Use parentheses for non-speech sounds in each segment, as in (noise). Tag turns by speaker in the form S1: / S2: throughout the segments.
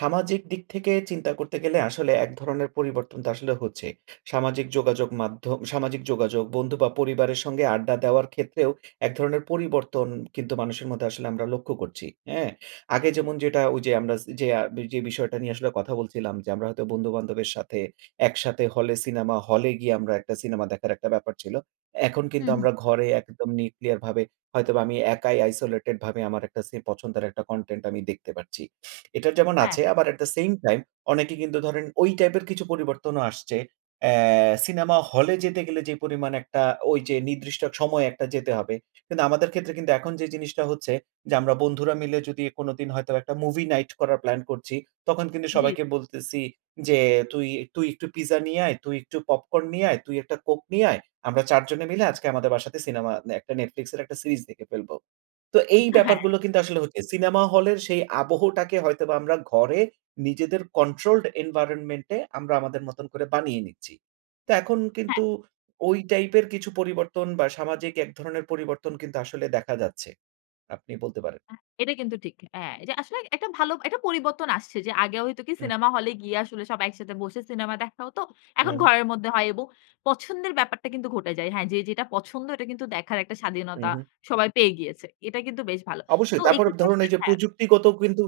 S1: সামাজিক দিক থেকে চিন্তা করতে গেলে আসলে এক ধরনের পরিবর্তন তো আসলে হচ্ছে। সামাজিক যোগাযোগ মাধ্যম সামাজিক যোগাযোগ, বন্ধু বা পরিবারের সঙ্গে আড্ডা দেওয়ার ক্ষেত্রেও এক ধরনের পরিবর্তন কিন্তু মানুষের মধ্যে আসলে আমরা লক্ষ্য করছি। হ্যাঁ? আগে
S2: ঠিক, ঠিক।
S1: যেমন যেটা ওইযে আমরা সে যে বিষয়টা নিয়ে আসলে কথা বলছিলাম যে আমরা হয়তো বন্ধু-বান্ধবের সাথে একসাথে হলে, সিনেমা হলে গিয়ে আমরা একটা সিনেমা দেখার একটা ব্যাপার ছিল। এখন
S2: হু,
S1: কিন্তু
S2: হু।
S1: আমরা ঘরে একদম neuclear ভাবে হয়তোবা আমি একাই isolated ভাবে আমার একটা সি পছন্দের একটা content আমি দেখতে পারছি। এটা যেমন
S2: হ্যাঁ,
S1: আছে
S2: হ্যাঁ।
S1: আবার at the same time অনেকে কিন্তু ধরেন ওই টাইপের কিছু পরিবর্তনও আসছে। অ্যা সিনেমা হলে যেতে গেলে যে পরিমাণ একটা ওইযে নির্দিষ্ট সময়ে একটা যেতে হবে। কিন্তু আমাদের ক্ষেত্রে কিন্তু এখন যে জিনিসটা হচ্ছে যে আমরা বন্ধুরা মিলে যদি কোনদিন হয়তোবা একটা movie night করার প্ল্যান করছি, তখন কিন্তু
S2: জি।
S1: সবাইকে বলতেছি যে, "তুই তুই একটু পিজ্জা নিয়ে আয়, তুই একটু পপকর্ন নিয়ে আয়, তুই একটা কোক নিয়ে আয়। আমরা ৪ জনে
S2: হু,
S1: মিলে
S2: হু।
S1: আজকে আমাদের বাসাতে সিনেমা দে একটা Netflix এর একটা সিরিজ দেখে ফেলবো।" তো এই
S2: উহা হ্যাঁ।
S1: ব্যাপারগুলো কিন্তু আসলে হচ্ছে। সিনেমা হলের সেই আবহটাকে হয়তোবা আমরা ঘরে নিজেদের controlled environmentt এ আমরা আমাদের মতন করে বানিয়ে নিচ্ছি। তো এখন
S2: হ্যাঁ।
S1: কিন্তু ওই টাইপের কিছু পরিবর্তন বা, সামাজিক এক ধরনের পরিবর্তন কিন্তু আসলে দেখা যাচ্ছে। আপনি বলতে পারেন।
S2: আ এটা কিন্তু ঠিক। হ্যাঁ, এটা আসলে একটা ভালো একটা পরিবর্তন আসছে। যে আগে হয়তো কি
S1: হু।
S2: সিনেমা হলে গিয়ে আসলে সব একসাথে বসে সিনেমা দেখা হতো।
S1: উ
S2: এখন
S1: হুম।
S2: ঘরের মধ্যে হয় এবং পছন্দের ব্যাপারটা কিন্তু ঘটে যায়। হ্যাঁ, যে যেটা পছন্দ এটা কিন্তু দেখার একটা
S1: হু,
S2: স্বাধীনতা
S1: হু।
S2: সবাই পেয়ে গিয়েছে। এটা কিন্তু বেশ ভালো। তো
S1: অবশ্যই। তারপর
S2: এইক্ষেত্রে
S1: ধরুন
S2: আসলে
S1: এইযে
S2: হ্যাঁ।
S1: প্রযুক্তিগত কিন্তু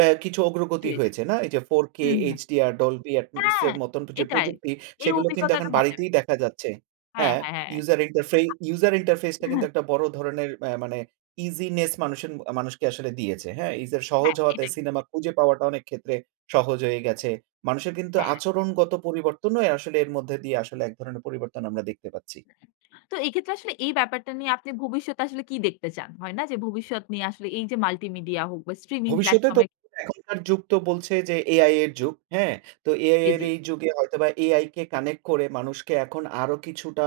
S1: এ কিছু
S2: জি,
S1: অগ্রগতি
S2: জি।
S1: হয়েছে, না? এইযে 4K,
S2: হু, হু।
S1: HDR, Dolbi
S2: হ্যাঁ,
S1: এপ্সের মত যে
S2: এটাই।
S1: প্রযুক্তি,
S2: এই
S1: সেগুলো কিন্তু
S2: অভিজ্ঞতাটা
S1: এখন
S2: মজার।
S1: বাড়িতেই দেখা যাচ্ছে।
S2: হ্যাঁ,
S1: হ্যাঁ,
S2: হ্যাঁ, হ্যাঁ।
S1: ইউজার ইন্টারফে
S2: (unintelligible) আ
S1: user interface টা
S2: হা
S1: কিন্তু একটা বড় ধরনের আ মানে easyness মানুষ এন মানুষকে আসলে দিয়েছে। হ্যাঁ, user সহজ
S2: হ্যাঁ,
S1: হওয়াতে
S2: এটাই, এটাই।
S1: সিনেমা খুঁজে পাওয়াটা অনেকক্ষেত্রে সহজ হয়ে গেছে। মানুষের কিন্তু
S2: হ্যাঁ।
S1: আচরণগত পরিবর্তনও আসলে এর মধ্যে দিয়ে আসলে এক ধরনের পরিবর্তন আমরা দেখতে পাচ্ছি।
S2: তো এক্ষেত্রে আসলে এই ব্যাপারটা নিয়ে আপনি ভবিষ্যতে আসলে কি দেখতে চান? হয় না? যে ভবিষ্যৎ নিয়ে আসলে এইযে multimedia হোক বা, streaming
S1: ভবিষ্যতে
S2: platform
S1: তো
S2: এ
S1: এখনকার যুগ তো বলছে যে AI এর যুগ। হ্যাঁ? তো AI
S2: জি,
S1: এর
S2: জি।
S1: এই যুগে হয়তোবা AI কে connect করে মানুষকে এখন আরো কিছুটা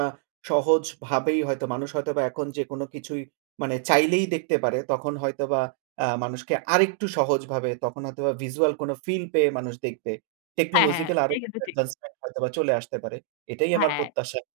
S1: সহজভাবেই হয়তো মানুষ হয়তোবা এখন যেকোনো কিছুই মানে চাইলেই দেখতে পারে। তখন হয়তোবা আ মানুষকে আরেকটু সহজভাবে তখন হয়তোবা visual কোন ফিল পেয়ে মানুষ দেখবে।
S2: হ্যাঁ, হ্যাঁ, হ্যাঁ,
S1: Technological আরো
S2: এটা কিন্তু ঠিক।
S1: advancement হয়তোবা চলে আসতে পারে। এটাই আমার
S2: হ্যাঁ।
S1: প্রত্যাশা।